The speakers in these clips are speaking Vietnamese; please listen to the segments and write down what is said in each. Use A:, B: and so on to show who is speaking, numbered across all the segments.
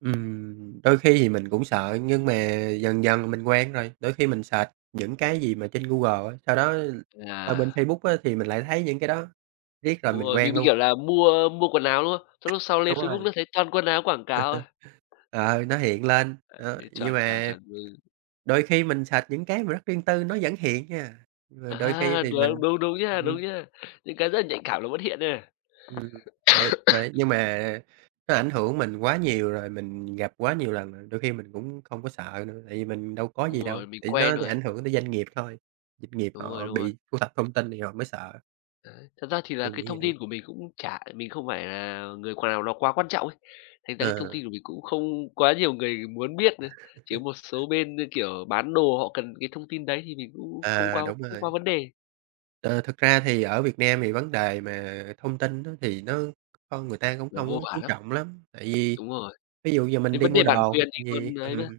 A: Ừm, đôi khi thì mình cũng sợ nhưng mà dần dần thì mình quen rồi, đôi khi mình search những cái gì mà trên Google á, sau đó qua
B: À.
A: bên Facebook á thì mình lại thấy những cái đó riết rồi
B: Đúng
A: mình
B: rồi, mình
A: quen
B: bị,
A: luôn.
B: kiểu, là mua mua quần áo, đúng không, xong lúc sau lên
A: Đúng
B: Facebook
A: rồi.
B: nó thấy toàn quần áo quảng cáo thôi.
A: Ờ, nó hiện lên, ờ, nhưng
B: Chuẩn, chuẩn,
A: mà
B: chuẩn, ừ.
A: đôi khi mình search những cái mà rất riêng tư, nó vẫn hiện nha, rồi đôi khi
B: À,
A: thì
B: đua
A: mình
B: đúng, đúng nha,
A: ừm.
B: đúng nha, những cái rất là nhạy cảm nó vẫn hiện nha.
A: Ừm, ờ, vậy nhưng mà nó ảnh hưởng mình quá nhiều rồi, mình gặp quá nhiều lần rồi, đôi khi mình cũng không có sợ nữa, tại vì mình đâu có
B: Đúng
A: gì đâu,
B: rồi, mình
A: thì nó
B: quen rồi
A: sẽ
B: ấy.
A: ảnh hưởng tới doanh nghiệp thôi, doanh nghiệp
B: Đúng rồi,
A: họ
B: đúng rồi.
A: bị thu thập thông tin thì họ mới sợ.
B: Đấy. Thật ra thì là
A: Mình
B: cái
A: nghĩ
B: thông
A: vậy.
B: tin của mình cũng chả mình không phải là người qu nào đó quá quan trọng ý. Thành ra cái thông
A: Ờ.
B: tin của mình cũng không quá nhiều người muốn biết nữa, chỉ có một số bên như, kiểu, bán đồ họ cần cái thông tin đấy thì mình cũng không
A: À,
B: quá
A: đúng
B: không quá
A: rồi.
B: vấn đề.
A: Ờ, thực ra thì ở Việt Nam thì vấn đề mà thông tin á thì nó con người ta cũng
B: Nó
A: không có
B: vô vàn
A: chú
B: lắm.
A: trọng lắm, tại vì
B: Đúng rồi.
A: ví dụ giờ
B: Cái
A: mình đi
B: vấn
A: mua
B: đề bản
A: đồ
B: quyền
A: hoặc
B: thì
A: là
B: còn
A: gì
B: ấy mà.
A: ừm,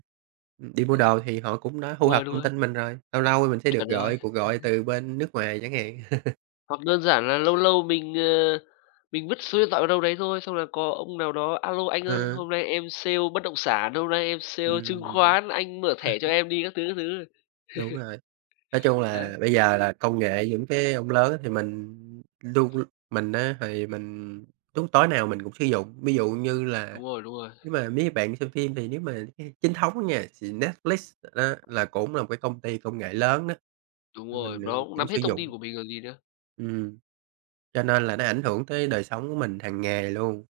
A: đi mua
B: Đấy.
A: đồ thì họ cũng đã thu
B: Đúng rồi,
A: thập
B: đúng
A: thông
B: rồi.
A: tin mình rồi, lâu lâu mình sẽ
B: Chuẩn
A: được
B: rồi,
A: gọi cuộc gọi
B: đấy.
A: từ bên nước ngoài chẳng hạn.
B: Hoặc đơn giản là lâu lâu mình, ờ, mình vứt số điện thoại vào đâu đấy thôi xong là có ông nào đó "A lô, anh ơi,
A: Ừ.
B: hôm nay em sale bất động sản, hôm nay em sale chứng
A: Ừm.
B: khoán, anh mở thẻ cho em đi." các thứ, các thứ.
A: Đúng rồi, nói chung
B: Đấy.
A: là, bây giờ là công nghệ những cái ông lớn á thì mình luôn mình á thì mình đúng, tối nào mình cũng sử dụng, ví dụ như là
B: Đúng rồi, đúng rồi.
A: nếu mà mấy bạn xem phim thì nếu mà xe chính thống á nha thì Netflix á là cũng là một cái công ty công nghệ lớn á,
B: Đúng
A: thì
B: rồi,
A: mình, ừm,
B: nó cũng
A: cũng
B: nắm hết
A: sử
B: thông
A: dụng.
B: tin của mình rồi gì nữa.
A: Ừm, cho nên là nó ảnh hưởng tới đời sống của mình hàng ngày luôn.